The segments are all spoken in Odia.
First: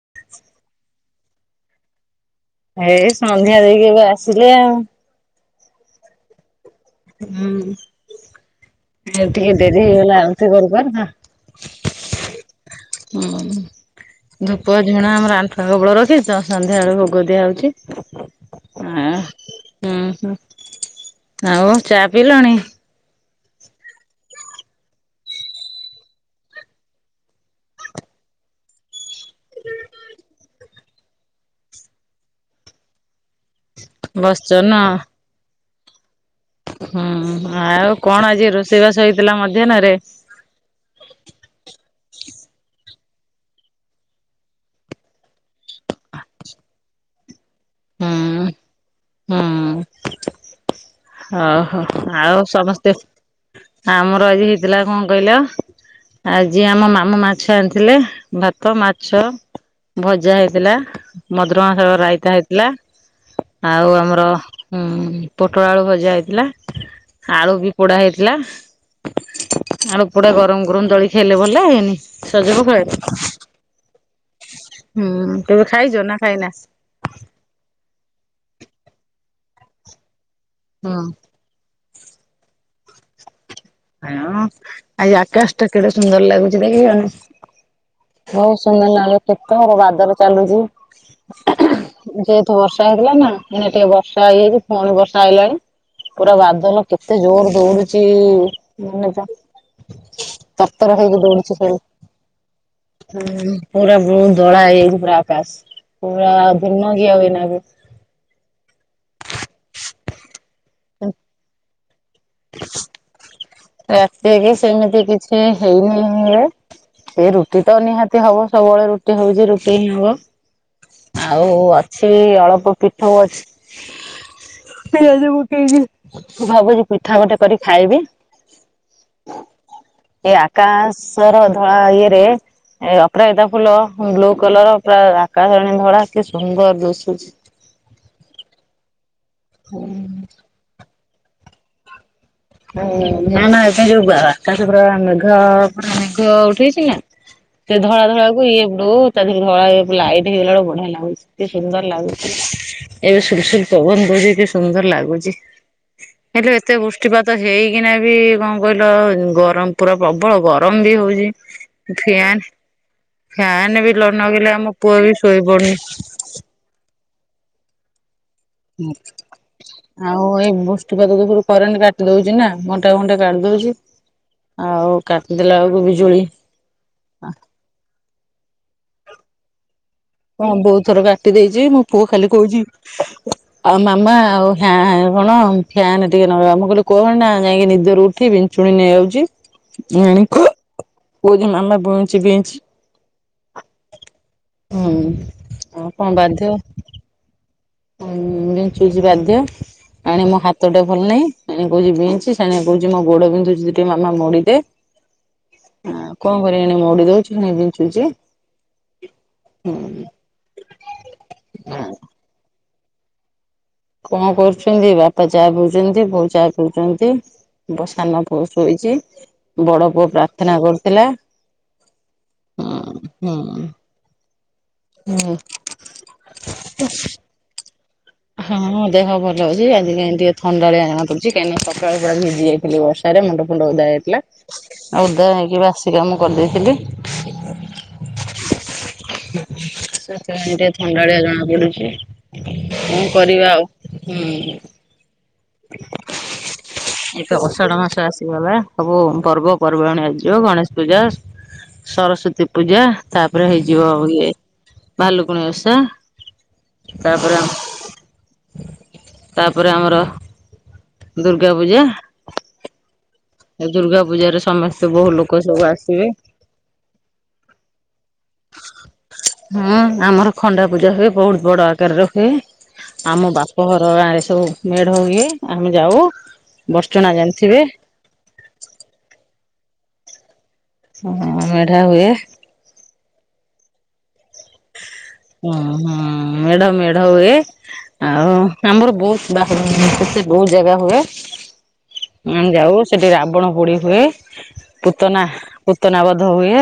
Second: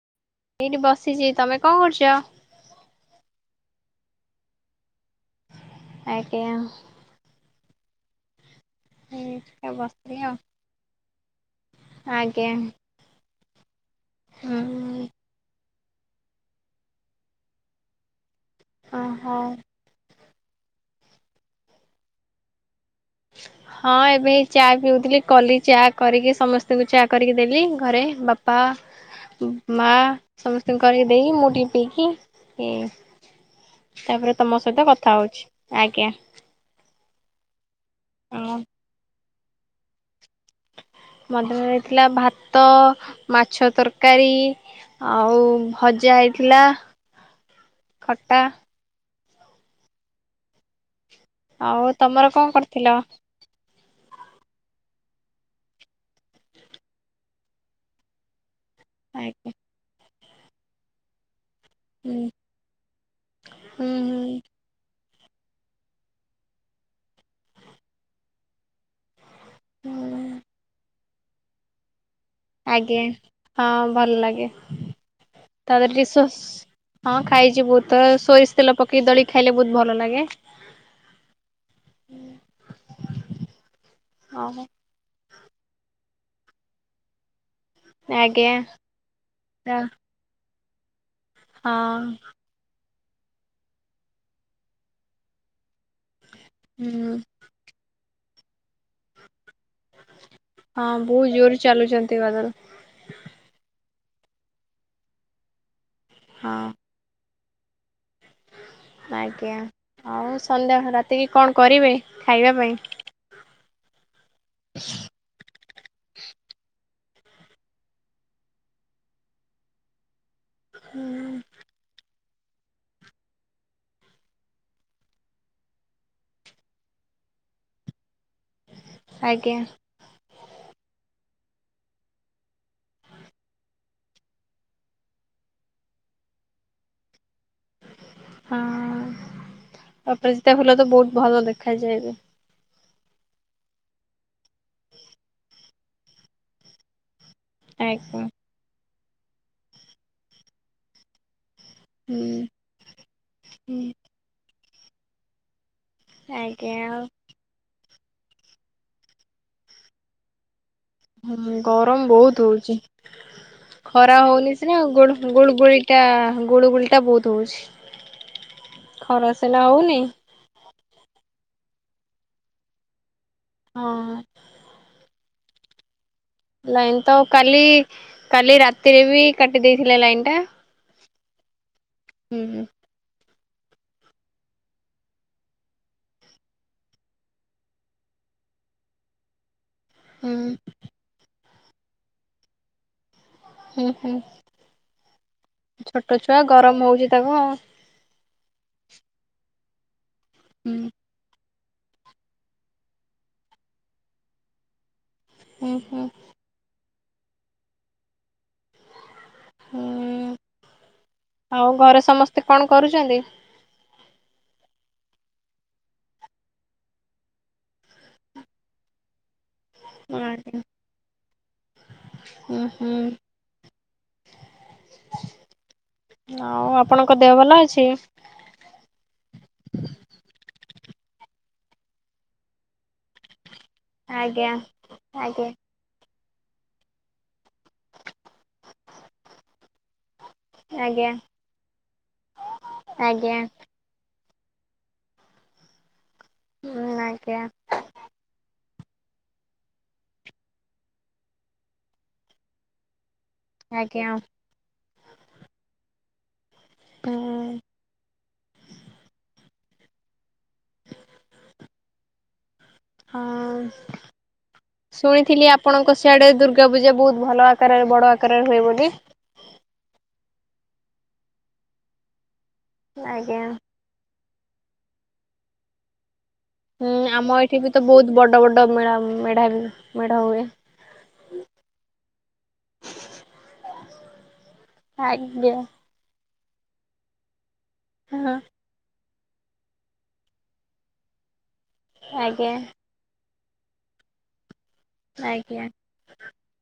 [inaudible] ଏଇଠି ବସିଛି ତମେ କଣ କରୁଛ? ଏଇ ସନ୍ଧ୍ୟା ଦେଇକି ଏବେ ଆସିଲି ଆଉ ଆଜ୍ଞା। ହୁଁ ଏ ଟିକେ ଏଇ ଡେରି ବସିଥିଲି ହେଇଗଲା ଆଉ ଆଳତି କରୁକରୁକା। ଆଜ୍ଞା। ହୁଁ ଧୂପ ହୁଁ। ଝୁଣା ଆମର ଆଣ୍ଠୁଆ [unintelligible] ରଖିଛ ସନ୍ଧ୍ୟା ବେଳକୁ ଭୋଗ ଦିଆ ହଉଛି। ଓହୋ ଆଁ ଉଁ ହୁଁ, ଆଉ ଚା ପିଇଲଣି। [inaudible] ହଁ ଏବେ ଚା ପିଉଥିଲି। କଲି ଚା କରିକି ସମସ୍ତଙ୍କୁ ଚା କରିକି ଦେଲି ଘରେ ବାପା ମା ସମସ୍ତଙ୍କୁ କରିକି ଦେଇକି, ମୁଁ ଟିକେ ପିଇକି ଇ ତାପରେ ବସିଛ ତମ ନା। ସହିତ କଥା ହଉଛି ଆଜ୍ଞା। ହୁଁ ଉଁ ଆଉ କଣ ଆଜି ଆଉ ରୋଷେଇବାସ ହେଇଥିଲା ମଧ୍ୟାହ୍ନରେ? ମଧ୍ୟାହ୍ନରେ ହେଇଥିଲା ଭାତ, ମାଛ ତରକାରୀ ଆଉ ଭଜା ହେଇଥିଲା, ହୁଁ। ଖଟା ହୁଁ। ଓହୋ ଆଉ ତମର ଆଉ କଣ କରିଥିଲ? ସମସ୍ତେ ଆମର ଆଜି ହେଇଥିଲା କଣ କହିଲ? ଆଜିି ଆମ ମାମୁଁ ମାଛ ଆଣିଥିଲେ ଭାତ, ମା ଛ ଆଜ୍ଞା ଭଜା ହେଇଥିଲା। ମଦରଙ୍ଗା ଶାଗ ହୁଁ ରାଇତା ହେଇଥିଲା ହୁଁ ଆଉ ଆମର ଉଁ ପୋ ପୋଟଳ ଆଳୁ ଭଜା ହେଇଥିଲା, ଆଳୁ ବି ପୋଡା ହେଇଥିଲା। ହୁଁ ଆଳୁ ହୁଁ। ପୋଡା ଗରମ ଗରମ ଦଳିିକି ଖାଇଲେ ଭଲ ଲାଗେନି। ସଜ ଆଜ୍ଞା ପଖାଳ ହୁଁ। ହଁ ଭଲ ଲାଗେ କେବେ ତା ଦେହରେ ଖାଇଛ ଟିକେ ନା ସୋସ୍ ଖାଇନା? ହଁ ଖାଇଛି ବହୁତ ଥର। ସୋରିଷ ତେଲ ପକେଇ ଦଳିକି ଖାଇଲେ ବହୁତ ଭଲ ଲାଗେ। ହୁଁ। [inaudible] ଓହୋ। ଆଜି ଆକାଶଟା କେଡେ ସୁନ୍ଦର ଲାଗୁଛି ଦେଖିଲଣି। ଆଜ୍ଞା ବହୁତ ସୁନ୍ଦର ଲାଗେ କେତକ ହବ ବାଦଲ ଚାଲୁଛି। ହଁ। ଯେହେତୁ ବର୍ଷା ହେଇଥିଲା ନା ଏଇନେ ଟିକେ ବର୍ଷା ହେଇଯାଇଛି ପୁଣି ବର୍ଷା ଆଇଲାଣି। ପୁରା ବାଦଲ ହୁଁ କେତେ ଜୋର ଦୌଡୁଛି ମାନେ ତ ତରତର ହଁ ହେଇକି ବହୁତ ଦୌଡୁଛି ଜୋରରେ ଖାଲି। ଚାଲୁଛନ୍ତି ବାଦଲ ହୁଁ ପୁରା ବ୍ଲୁ ଧଳା ହେଇଯାଇଛି ପୁରା ଆକାଶ ପୁରା ହଁ ଦିନ କିିଆ ହୁଏନା [unintelligible] ଆଜ୍ଞା। ଆଉ ସଂନ୍ଧ୍ୟା ହେ ରାତିକି କଣ କରିବେ ଖାଇବା ପାଇଁ? ରାତିକି ସେମିତି କିଛି ହେଇନି ଏବେ। ସେଇ ରୁଟି ତ ନିହାତି ହବ ସବୁବେଳେ ରୁଟି ହଉଛି ରୁଟି ହିଁ ହବ। ଆଉ ଅଛି ଅଳପ ପିଠଉ ଅଛି। ପିଆଜ ପକେଇକି ଭାବୁଛି ପିଠା ଗୋଟେ କରି ଖାଇବି। ଆଜ୍ଞା। ଏ ଆକାଶର ଧଳା ଇଏରେ ଏ ଅପରାଜିତା ଫୁଲ ବ୍ଲୁ କଲର ପୁରା ଆକାଶ [unintelligible] ଧଳା କି ସୁନ୍ଦର ଦିଶୁଛି। ହଁ ଅପରାଜିତା ଫୁଲ ତ ବହୁତ ଭଲ ଦେଖାଯାଏ ବି। ଉଁ ନା ନା ଏଟା ଯୋଉ ଆକାଶ ପୁରା ମେଘ ମେଘ ଉଠେଇଛି ନା ସେ ଧଳା ଆଜ୍ଞା ଧଳା କୁ ଇଏ ବ୍ଲୁ ତା ଦିହିକୁ ଧଳା ହେଇ ପୁରା ଲାଇଟ ହେଇଗଲା ବେଳକୁ ବଢିଆ ଲାଗୁଛି। କି ସୁନ୍ଦର ଲାଗୁଛି। ହୁଁ। ଏବେ ସୁଲସୁଲ ପବନ ଦଉଛି କି ସୁନ୍ଦର ଲାଗୁଛି। [unintelligible] ଆଜ୍ଞା ଏତେ ବୁଷ୍ଟ ଆଉ ତ ହେଇକିନା ବି କଣ କହିଲ ଗରମ ପୁରା ପ୍ରବଳ ଗରମ ବି ହଉ ହୁଁ ଗରମ ବହୁତ ହଉଚି। ଫ୍ୟାନ ବି ନ ଖରା ଲଗେଇଲେ ହଉନି ଆମ ସିନା ପୁଅ ବି ଗୁଳ ଶୋଇପଡୁନି। ଗୁଳଗୁଳି ଟା ଗୁଳଗୁଳି ଟା ବହୁତ ହଉଛି। ଖରା ସିନା ହଉନି ଆଉ ଏଇ ବୃଷ୍ଟିପାତ ଦ ଉପରୁ କରେଣ୍ଟ କାଟି ଦଉଛି ନା ଗଣ୍ଟା ଘୁଣ୍ଟା କାଟି ଦଉଛି ହଁ ଆଉ କାଟିଦେଲା ବେଳକୁ ବିଜୁଳି ଲାଇନ୍ ତ କାଲି କାଲି ରାତିରେ ବି କାଟି ଦେଇେଇଥିଲେ ଲାଇନ୍ ହଁ ବହୁତ ଥର କାଟି ଦେଇଛି ମୋ ପୁଅ ଖାଲି କହୁଛି ହୁଁ। ଆଉ ମାମା ଆଉ ଫା କଣ ଫ୍ୟାାନ ଟିକେ ନବା ମୁଁ କହିଲି କହ ନା ଯାଇକି ନିଦରୁ ଉଠିବି ଚୁଣି ନେଇଯାଉ ହୁଁ ଛିଣୀଙ୍କ କୁହୁଛି ମାମା ବଇ ବିଞ୍ଚି ବିଞ୍ଚି ହୁଁ ହୁଁ ହୁଁ। ଆଉ କଣ ଛୋଟ ଛୁଆ ବାଧ୍ୟ ଗରମ ହଉଛି ତାକୁ ଆଉ ବିଞ୍ଚୁଛି ବାଧ୍ୟ ଆଣି ମୋ ହାତଟା ହୁଁ ଭଲ ନାହିଁ। ସେଣେ କହୁଛି ବିି ସେଣ କହୁଛି ମୋ ଗୋଡ ବିନ୍ଧୁଛି ଟିକେ ମାମା ମୋଡିଦେ ହୁଁ କଣ କରିବା ଏଇନା ମଉଡି ଦଉଛି ପୁଣି ବିଞ୍ଚୁଚି ହୁଁ ଆଉ ଘରେ ସମସ୍ତେ କଣ କରୁଛନ୍ତି କଣ କରୁଛନ୍ତି ବାପା ଚାହା ପିଉଛନ୍ତି ବୋଉ ଚାହା ପିଉଛନ୍ତି ସାନ ପୁଅ ଶୋଇଛି ବଡ ପୁଅ ପ୍ରାର୍ଥନା କରୁଥିଲା ଉ ହୁଁ ହଁ ଆଉ ଆପଣଙ୍କ ଦେହ ଭଲ ଅଛି? ହଁ ହଁ ଦେହ ଭଲ ହଉଛି ଆଜି କାହିଁ ଟିକେ ଥଣ୍ଡାଳିଆ ଜାଣା ପଡୁଛି କାଁକି ସକାଳେ ପୁରା ଭିଜି ଯାଇଥିଲି ବ ରେ ମୁଣ୍ଡ ଫୁଣ୍ଡ ଓଧା ହେଇଥିଲା ଆଜ୍ଞା ଆଉ ଓଧା ଆଜ୍ଞା ହେଇକି ବାସି କ ମୁ କରିଦେଇଥିଲି ସେଥିପାଇଁ ଟିକେ ଆଜ୍ଞା ଥଣ୍ଡାଳିଆ ଜଣା ପଡୁଛି। ହଁ ଆଜ୍ଞା କରିବା ଆଉ ହୁଁ ହୁଁ ଏବେ ଆଜ୍ଞା ଅଷାଢ ମାଂସ ଆସ ବା ସବୁ ପର୍ବପର୍ବାଣି ଆଯିବ ଗଣେଶ ପୂଜା ସରସ୍ଵତୀ ପୂଜା ତାପରେ ହେଇଯିବ ଆଉ ଆଜ୍ଞା ଇଏ ଭାଲୁକୁଣି ଉସା ହୁଁ ତାପରେ ଆ ତାପରେ ଆମର ହଁ ଦୁର୍ଗା ପୂଜା ହଁ। ଦୁର୍ଗା ପୂଜା ରେ ସମସ୍ତେ ସ ଶୁଣିଥିଲି ଆପଣଙ୍କ ସିଆଡ଼େ ଦୁର୍ଗା ପୂଜା ବହୁତ ଭଲ ଆକାରରେ ବଡ଼ ଆକାରରେ ହୁଏ ବୋଲି ହୁଁ ଆମର ଖଣ୍ଡା ପୂଜା ହୁଏ ବହୁତ ବଡ ଆକାରରେ ହୁଏ ଆମ ଆଜ୍ଞା ବାପ ଘ ଗାଁରେ ସବୁ ମେଢ ହୁଏ ଆମେ ଯାଉ ହୁଁ ବର୍ଚଣା ଆମ ଜାଣିଥିବେ ଏଇଠି ବି ତ ବହୁତ ବଡ ବଡ ମ ମେଢା ମେଢ ହୁଏ। ହ ମେଢା ହୁଏ। ହଁ ଆଜ୍ଞା ହଁ ମେଢ ମେଢ ହଏ। ହଁ ଆମର ବହୁତ ବାହାଘ ସେ ବହୁତ ଜାଗା ହୁଏ ଆମେ ଆଜ୍ଞା ଯାଉ ସେଠି ରାବଣ ପୋଡି ହୁଏ। ପୁତନା ଆଜ୍ଞା ପୁତନା ବୋଧ ହୁଏ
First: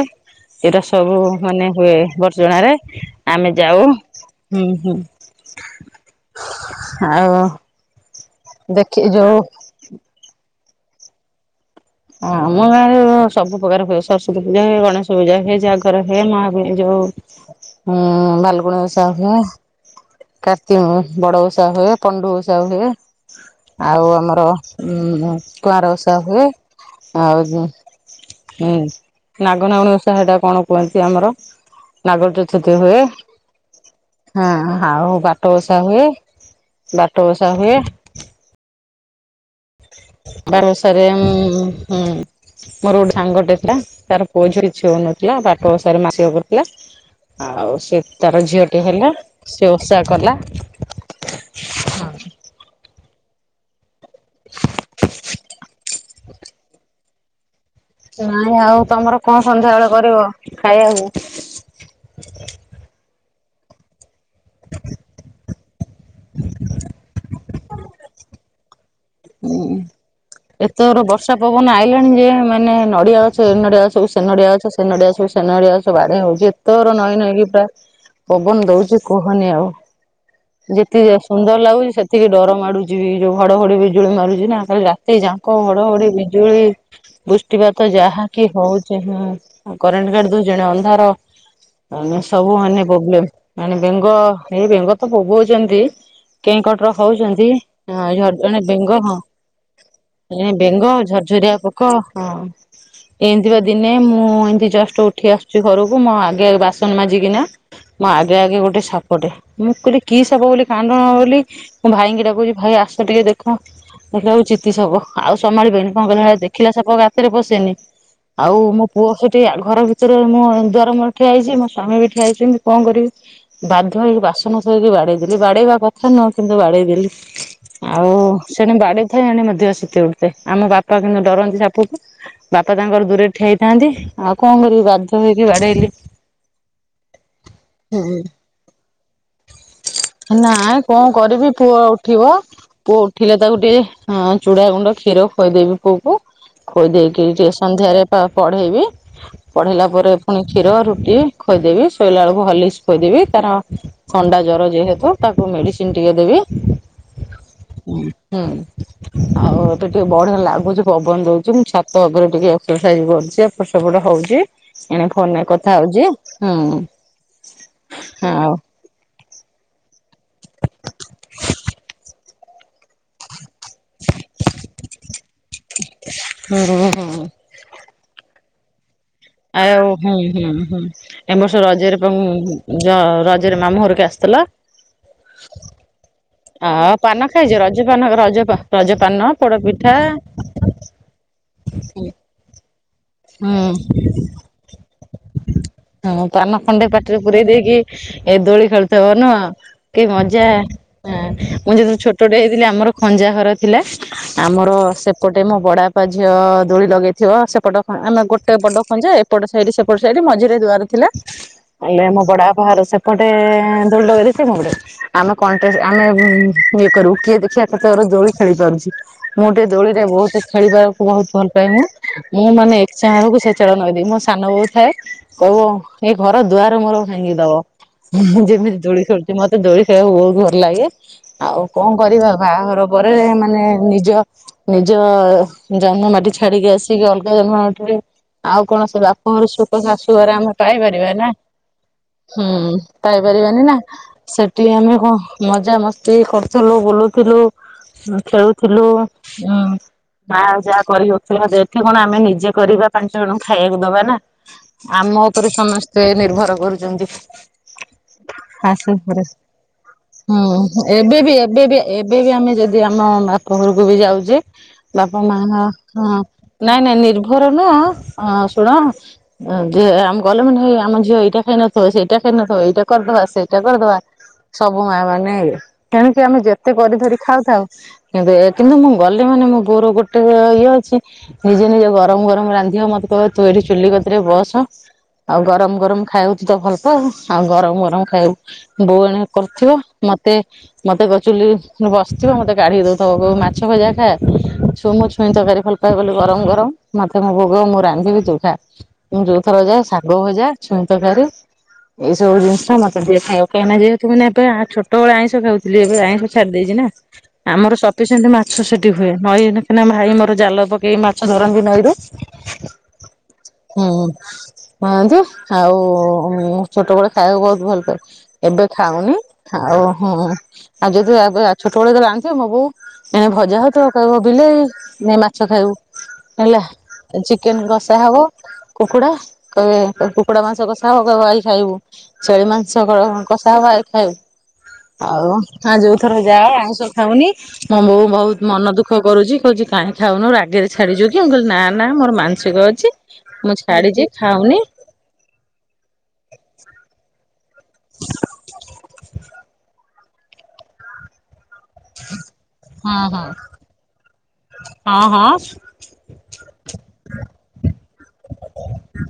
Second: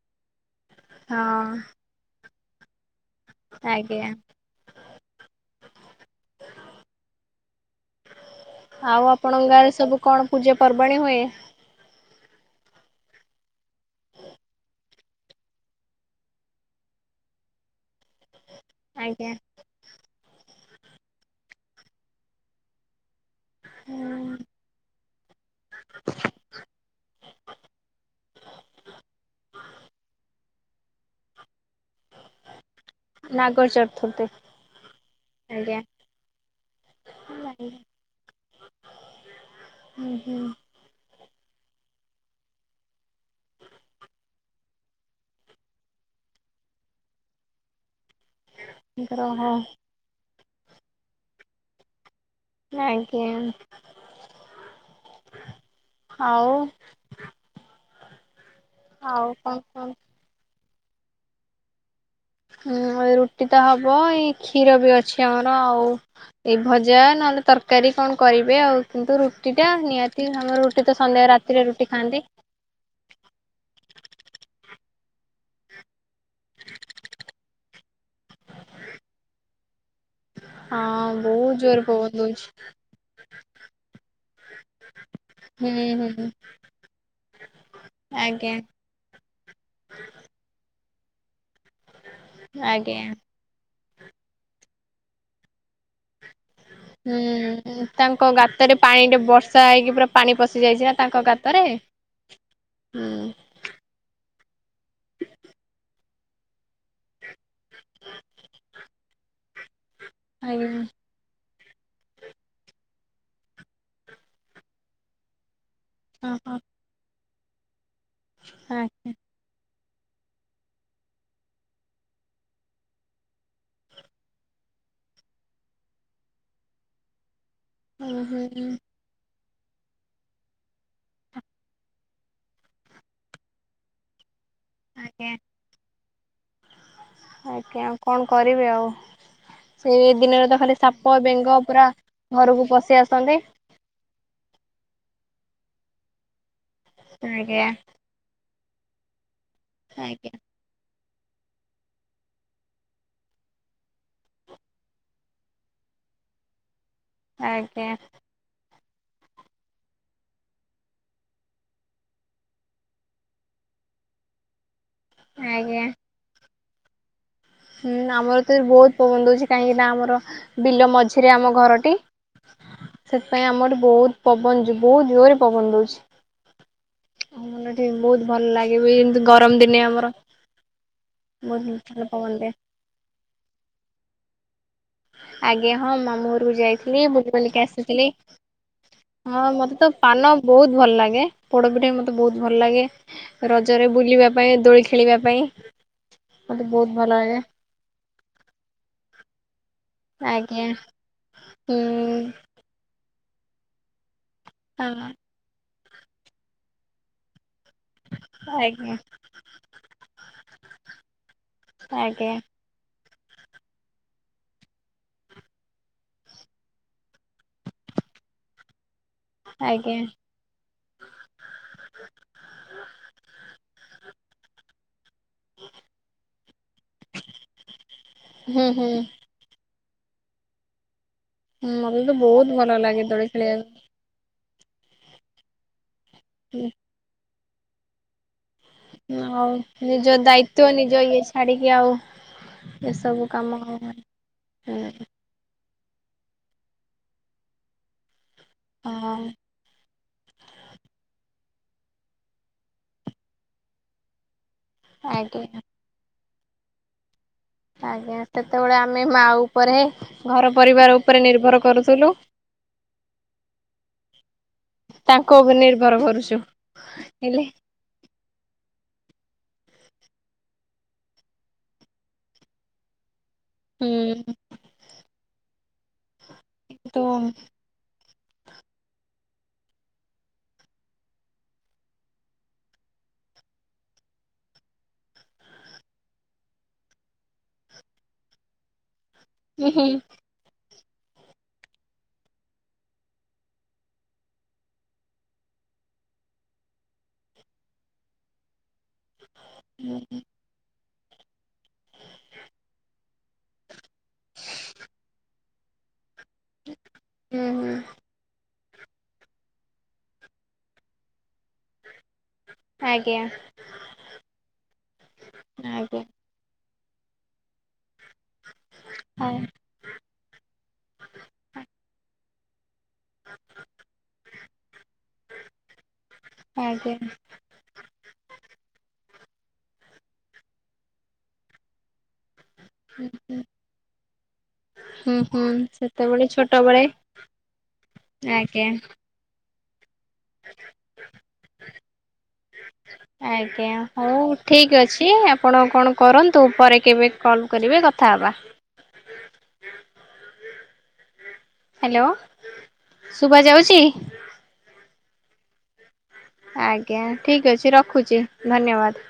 ଏଇଟା ସବୁ ହଁ ମାନେ ହୁଏ ବ ଜଣାରେ ଆମେ ଯାଉ ଆଜ୍ଞା। ହୁଁ ହୁଁ ଆଉ ଦେଖି ଆଉ ଯୋଉ ଆପଣଙ୍କ ଗାଁରେ ସବୁ କଣ ପୂଜା ପର୍ବାଣୀ ହୁଏ ହ ଆମ ଗାଁ ରେ ସବୁପ୍ରକାର ହୁଏ ସରସ୍ଵତୀ ପୂଜା ହୁଏ ଗଣେଶ ପୂଜା ହୁଏ ଜାଗର ହୁଏ ମାହା ଯୋଉ [unintelligible] ହୁଁ ବାଲକୁଣୀ ଓଷା ଆଜ୍ଞା ହୁଏ। କାର୍ତ୍ତିକ ବଡ଼ ଓଷା ହୁଏ ପଣ୍ଡୁ ଓଷା ହୁଏ। ଆଉ ଆମର ଉଁ କୁଆଁର ଓଷା ହୁଏ ଆଉ ହୁଁ ନାଗନାଗୁଣି ଓଷା ହେଟାକଣ କୁହନ୍ତି ଆମର ନାଗ ଚତୁର୍ଥୀ ହୁଏ। ନାଗ ଚତୁର୍ଥୀ। ହଁ ଆଉ ବାଟ ଓଷା ଆଜ୍ଞା। ହୁଏ ବାଟ ଓଷା ହୁଏ। ହୁଁ ହୁଁ ବାର ଓଷାରେ ଉଁ ହୁଁ। ମୋର ଗୋଟେ ସାଙ୍ଗଟେ ଥିଲା ତାର ପୁଅ ଝିଅ କିଛି ହଉନଥିଲା ବାଟ ଓଷାରେ ମାନସିକ କରିଥିଲା। ଆଉ ସେତାର ଝିଅଟି ହେଲା ଗ୍ରହ ସେଓଷା କଲା। ଆଜ୍ଞା ଆଉ? ନାଇଁ ଆଉ ତମର କଣ ସନ୍ଧ୍ୟାବେଳେ କରିବ ଖାଇବାକୁ? ଉଁ ରୁଟିତ ହବ ଏଇ କ୍ଷୀରବି ଅଛି ଆମର ଆଉ। ଏଇ ଭଜା ନହେଲେ ତରକାରୀ କଣ କରିବେ ଆଉ କିନ୍ତୁ ରୁଟିଟା ନିହାତି ଆମର ରୁଟି ତ ଏତକର ସନ୍ଧ୍ୟା ବର୍ଷା ରାତିରେ ପବନ ରୁଟି ଖାଆନ୍ତି। ଆଇଲାଣିଯେ ମାନେ ନଡ଼ିଆ ଗଛ ଏନଡ଼ିଆ ଗଛକୁ ସେନଡ଼ିଆ ଗଛ ସେନଡ଼ିଆ ସେନଡ଼ିଆ ଗଛ ବାଡ଼େଇ ହଉଚି ଏତେର ନଈ ନଈକି ପୁରା ପବନ ଦଉଚି କୁହନି ଆଉ। ହଁ ଯେତିକି ବହୁତ ସୁନ୍ଦର ଜୋର ଲାଗୁଚି ପବନ ସେତିକି ଦଉଛି ଡର ମାଡ଼ୁଚିବି ଯୋଉ ଘଡ଼ଘଡ଼ି ବିଜୁଳି ମାରୁଚିନା କାଲିରା ତିଯାଙ୍କ ହୁଁ ଘଡ଼ଘଡ଼ି ହୁଁ ବିଜୁଳି ବୃଷ୍ଟିପାତ ଯାହାକି ଆଜ୍ଞା ହଉ ହୋଉଚି ହଁ କରେଣ୍ଟ କାଟି ଦେଉଚି ଏଣେ ଅନ୍ଧାର ସବୁ ମାନେ ଆଜ୍ଞା। ପ୍ରୋବ୍ଲେମ୍। ଏଣେ ବେଙ୍ଗ ଏଇ ବେଙ୍ଗତ ବୋବୋଉଚନ୍ତି। କେଁ କଟର ହଉଚନ୍ତି ହୁଁ ଅଁ ତାଙ୍କ ଜଣେ ଜଣେ ଗାତରେ ପାଣି ଟେ ବେଙ୍ଗଅଁ। ବର୍ଷା ହେଇକି ପୁରା ପା ଏ ବେଙ୍ଗ ଝରଝରିଆ ପୋକ ହଁ ହୁଁ ଏ ମିତିପା ଦିନେ ମୁଁ ଏମତି ଜଷ୍ଟ ଉଠି ଆସୁଚି ଘରକୁ ମୋଆଗେ ବାସନ ମାଜିିକିନା ମା ଆଗେ ଆଗେ ଗୋଟେ ସାପଟେ ମୁଁ କହିଲି କିସାପ ବୋଲି ଆଜ୍ଞା କାଣ୍ଡୁନଳି ବୋଲି ମୁଁ ଭାଇଙ୍କି ଡାକୁଚି ଭାଇ ଆସ ଟିକେ ଦେଖ ଦେଖିଲା ବେଳକୁ ଚିତି ସାପ ଆଉ ସମାଳିମିନି କଣ କଲା ଭାଇ ଓହୋ ଦେଖିଲା ସାପ ଗାତରେ ପସେନି ଆଉ ମୋ ପୁଅ ଆଜ୍ଞା ଖା ଟେ ଘର ଭିତରେ ମୋଦ୍ୱାର ମୁହଁରେ ଠିଆ ହେଇଚି ମୋ ସ୍ଵାମୀବି ଠିଆ ହେଇଚନ୍ତି କଣ କରିବି ବାଧ୍ୟ ହେଇକି ବାସନ ଥୋଇକି ବାଡ଼େଇଦେଲି ବାଡେ଼ଇବା କଥା ନୁହଁ କିନ୍ତୁ ବାଡ଼େଇଦେଲି। ଆଉ ହୁଁ ହୁଁ ସେଣେ ମାଡ଼େଇଥାଏ ଏଣେ ମଦେହ ଶୀତଇଉଠୁଥାଏ ଆମ ବାପା କିନ୍ତୁ ଡରନ୍ତି ସାପକୁ ବାପା ତାଙ୍କର ଦୂରରେ ଠିଆ ହେଇଥାନ୍ତି ଆଉ କଣ କରିବୁ ବାଧ୍ୟ ଆଜ୍ଞା ହେଇକି ବାଡ଼େଇଲି। ଆଜ୍ଞା ଆଉ କଣ କରିବେ ଆଉ? ସେ ଦିନରେ ତ ଖାଲି ନାଇଁ କଣ ସାପ କରିବି ବେଙ୍ଗ ପୁଅ ପୁରା ଉଠିବ ଘରକୁ ପଶି ପୁଅ ଆସନ୍ତି ଉଠିଲେ ତାକୁ ଟିକେ ହଁ ଚୁଡା ଗୁଣ୍ଡ କ୍ଷୀର ଖୁଏଇଦେବି ପୁଅକୁ ଖୁଏଇ ଦେଇକି ଟିକେ ଆଜ୍ଞା ସନ୍ଧ୍ୟାରେ ପଢେଇବି ପଢ଼େଇଲା ପରେ ଆଜ୍ଞା ପୁଣି କ୍ଷୀର ରୁଟି ଖୋଆଇଦେବି ଶୋଇଲା ବେଳକୁ ହର୍ଲିକ୍ସ ଖୁଆଇଦେବି ତାର ଥଣ୍ଡା ଜ୍ଜ୍ୱର ଯେହେତୁ ତାକୁ ମେଡ଼ିସିନ୍ ଟିକେ ଦେବି ଆଜ୍ଞା ହୁଁ। ଆଉ ଏବେ ଟିକେ ବଢ଼ିଆ ଲାଗୁଚି ପବନ ଦଉଚି ମୁଁ ଛାତ ଉପରେ ଟିକେ ଏକ୍ସରସାଇଜ କରୁଚି ଆ ଏପଟ ସେପଟ ହଉଚି ଏଣେ ଫୋନରେ କଥା ଆଜ୍ଞା। ହଉଚି ହୁଁ। ହୁଁ ଆଉ ଆମରତ ବହୁତ୍ ପବନ ଦେଉଚି କାହିଁକି ନାଁ ଆମର ବିଲ ମଝିରେ ଆମ ଘରଟି। ସେଥିପାଇଁ ଆମର ବହୁତ୍ ପବନ ଯ ବହୁତ୍ ଜୋରେ ପବନ ଦଉଚି। ହଁ ହଁ ହଁଁ। ବହୁତ୍ ଭଲ ଲାଗେବି ଏ ଆ ଆଉ ହୁଁ ହୁଁ ହୁଁ ଏବର୍ଷ ବହୁତ ଭଲ ରଜରେପା ହୁଁ ପବନ ହୁଁ ଦିଏ। ହୁଁ। ଯ ରଜରେ ମାମୁଁ ଘରକୁ ଆସିଥିଲ? ଆଜ୍ଞ ହଁ ମାମ ଘରୁ ଆ ଯାଇଥିଲି ପାନ ବୁଲି ଖାଇଛ ବୁଲିକି ରଜ ପାନ ଆସିଥିଲି, ରଜ ରଜ ପାନ ହଁ ପୋଡ ମତେ ତ ପିଠା ପାନ ବହୁତ ଭଲ ଲାଗେ ପୋଡପିଠା ମତେ ବହୁତ ଭଲ ଲାଗେ। ହୁଁ ରଜରେ ବୁଲିବା ପାଇଁ ଦୋଳି ଖେଳିବା ପାଇଁ ହଁ ପାନ ମତେ ଖଣ୍ଡେ ବହୁତ ଭଲ ପାଟିରେ ଲାଗେ। ପୁରେଇ ଦେଇକି ଏ ଦୋଳି ଖେଳିଥବନ କି ମଜା ଆଜ୍ଞା ମୁଁ ଯେତେବେଳେ ହୁଁ। ଛୋଟ ଆମର ଖଞ୍ଜା ଘର ଥିଲା ଆମର ହଁ ସେପଟ ଗୋଟେ ମୋ ବଡବାପା ଝିଅ ଦୋଳି ଲଗେଇଥିବ, ସେପଟ ହଁ ଆମେ ଗୋଟେ ବଡ ଆଜ୍ଞା ଖଞ୍ଜା ଏପଟ ସାଇଡ ସେପଟ ସାଇଡ ମଝିରେ ଦୁଆର ଥିଲା। ହେଲେ ଆମ ଆଜ୍ଞା ବଡା ବାହର ସେ ପଟେ ଦୋ [unintelligible] ସେଡେ ଆମେ କଣ [unintelligible] ଆମେ ଇଏ କରୁ କିଏ ଦେଖିବା ସେଚର ଦୋଳି ଖେଳି ପା [unintelligible] ମୁଁ ଟେ ଆଜ୍ଞା ଦୋଳିରେ ବହୁତ ଖେଳିବାକୁ ବହୁତ ଭଲ ପାଏ ମୁ ମୁଁ ମାନେ [unintelligible] ମୋ ସାନ ବୋଉ ଥାଏ, କହିବ ଏ ଘର ଦୁଆର ମୋର ଭାଙ୍ଗି [unintelligible] ହୁଁ ଯେମିତି ହୁଁ। ଦୋଳି ଖୋଳୁଛି ମତେ ଦୋଳି ଖେଳକୁ ବହୁତ ଭର ଲାଗେ। ଆଉ କଣ ମତେ ତ କରିବା ବହୁତ ଭଲ ବାହାଘର ଲାଗେ ପରେ ଦୋଳି ମାନେ ଖେଳିବାକୁ। ନିଜ ନିଜ ଜନ୍ମ ମାଟି ଛାଡିକି ଆସିକି ଅଲଗା [unintelligible] ଆଉ କୌଣସି ବାପ ଘର ଆଉ ସୁଖ ନିଜ ଶାଶଘର ଆମେ ଦାୟିତ୍ଵ ନିଜ ପାଇପାରିବା ଇଏ ନା। ଛାଡିକି ଆଉ ହୁଁ ଏସବୁ କାମ ପାଇପାରିବାନି ହଁ ନା ସେଠି ଆମେ କଣ ମଜା ମସ୍ କରୁଥିଲୁ ବୁଲୁଥିଲୁ ଖେଳୁଥିଲୁ ମା ଯାହା କରି ନଥିଲା ସେଠି କଣ ଆମେ ନିଜେ କରିବା ପାଞ୍ଚ ଜଣଙ୍କୁ ଖାଇବାକୁ ଦବା ନା। ଆମ ଉପରେ ଆଜ୍ଞା ସମସ୍ତେ ନିର୍ଭର କରୁଛନ୍ତି। ଆଜ୍ଞା ସେତେବେଳେ ଆସ ଆମେ ମା ପରେ ଉପରେ ଘର ହୁଁ ପରିବାର ଏବେ ଉପରେ ବି ନିର୍ଭର ଏବେ ବି କରୁ ଏବେ ବି ଆମେ ଯଦି ଆମ ବାପଘରକୁ ବି ଯାଉଛେ ବାପା ତାଙ୍କ ମା ଉପରେ ନିର୍ଭର କରୁଛୁ ନାଇଁ ନାଇଁ ହେଲେ ନିର୍ଭର ନ ଶୁଣ ଆେ ଗଲେ ମାନେଇ ଆମ ଝିଅ ଏଇଟା ଖାଇନଥିବ ସେଇଟା ଖାଇ ନଥିବ ଏଇଟା କରିଦବା ଆସ। ପୂଜା କରିଦବା ହୁଁ ସବୁ ମା ମାନେ କିଣିକି ଆମେ ଯେତେ କରି ତ ଧରି ହୁଁ ଖାଉଥାଉ। କିନ୍ତୁ କିନ୍ତୁ ମୁଁ ଗଲେ ମାନେ ମୋର ଗୋଟେ ଇଏ ଅଛି ଗରମ ଗରମ ରାନ୍ଧିବ ମତେ କହ ତୁଇଠ ଚୁଲି କତିରେ ବସ୍। ଆଉ ଗରମ ଗରମ ଖାଇଉଛି ତ ଭଲ ପା ଆଉ ଗରମ ଗରମ ଖାଇାଉ ବୋଉଣୀ କରୁଥିବ ହୁଁ ମତେ ମତେ ମତେ ଚୁଲି ବସିଥିବ ମୋତେ କାଢି ଦଉଥିବ କୋଉ ମାଛ ଭଜା ଖାଏ। ଛୁଇଁ ଛୁଇଁ ତରକାରୀ ଭଲ ପାଇ ବୋଲି ଗରମ ଗରମ ମତେ ମୋ ଭୋଗ ମୁଁ ରାନ୍ଧିବି ଚୁଖା ଯୋଉଥର ଯା ଶାଗ ଭଜା। ଛଁ ତ କାରେ ଏଇ ସବୁ ଜିନିଷ ଟା ମତେ ଯିଏ ଖାଇବାକୁ କାଁ ଯ ଏବେ ଆ ଛୋଟବେଳେ ଆଇଁଷ ଖାଉଥିଲି ଏବେ ଆଇଁଷ ଛାଡି ଦେଇଛି ନା ଆମର ହୁଁ ସ ସେ ମାଛ ସେଠି ହୁଏ ନଈ କେ ଭାଇ ମୋର ଜାଲ ପକେଇ ମାଛ ଧରନ୍ତି ନଈ। ଆଜ୍ଞା ହୁଁ ହଁ ଯେ ଆଉ ଆଜ୍ଞା ଛୋଟବେଳେ ଖାଇବାକୁ ବହୁତ ଭଲ କ ଏବେ ଖାଉନି ହଁ ଆଉ ଆଉ ଯଦି ଛୋଟବେଳେ ଦେଲେ ଆଣିଥିବେ ଏ ଭଜା ହଉ ତିବ କହିବ ବିଲେ ମାଛ ଖାଇାଉ ହେଲା ଆଜ୍ଞା ଚିକେନ କଷା ହବ କୁକୁଡ଼ା କହେ କୁକୁଡ଼ା ମାଂସ କଷା ହବ କହ ଆଇ ଖାଇବୁ। ଛେଳି ମାଂସ କ କଷା ହବା ଖାଇ ହୁଁ ଆଉ ହୁଁ ହ ଯୋଉଥର ସେତେବେଳେ ଯାଅ ଛୋଟବେଳେ ଆଇଁଷ ଖାଉନି ମୁଁ ବୋ ବହୁତ ଆଜ୍ଞା ମନ ଦୁଃଖ କରୁଛି କହୁଛି କାଇଁ ଖାଉନୁ ରାଗରେ ଛାଡିଯାଉ କି ମୁଁ କହିଲି ନା ନା ମୋର ମାଂସିକ ଅଛି ମୁଁ ଆଜ୍ଞା ଛାଡିଛି ହଉ ଖାଉନି। ଠିକ ଅଛି ଆପଣ କଣ କରନ୍ତୁ ପରେ କେବେ କଲ୍ କରିବେ କଥା ହେବା। [inaudible] ହଁ ହଁ ହଁ ହଁ। ଆଜ୍ଞା ଠିକ୍ ଅଛି ରଖୁଛି ଧନ୍ୟବାଦ।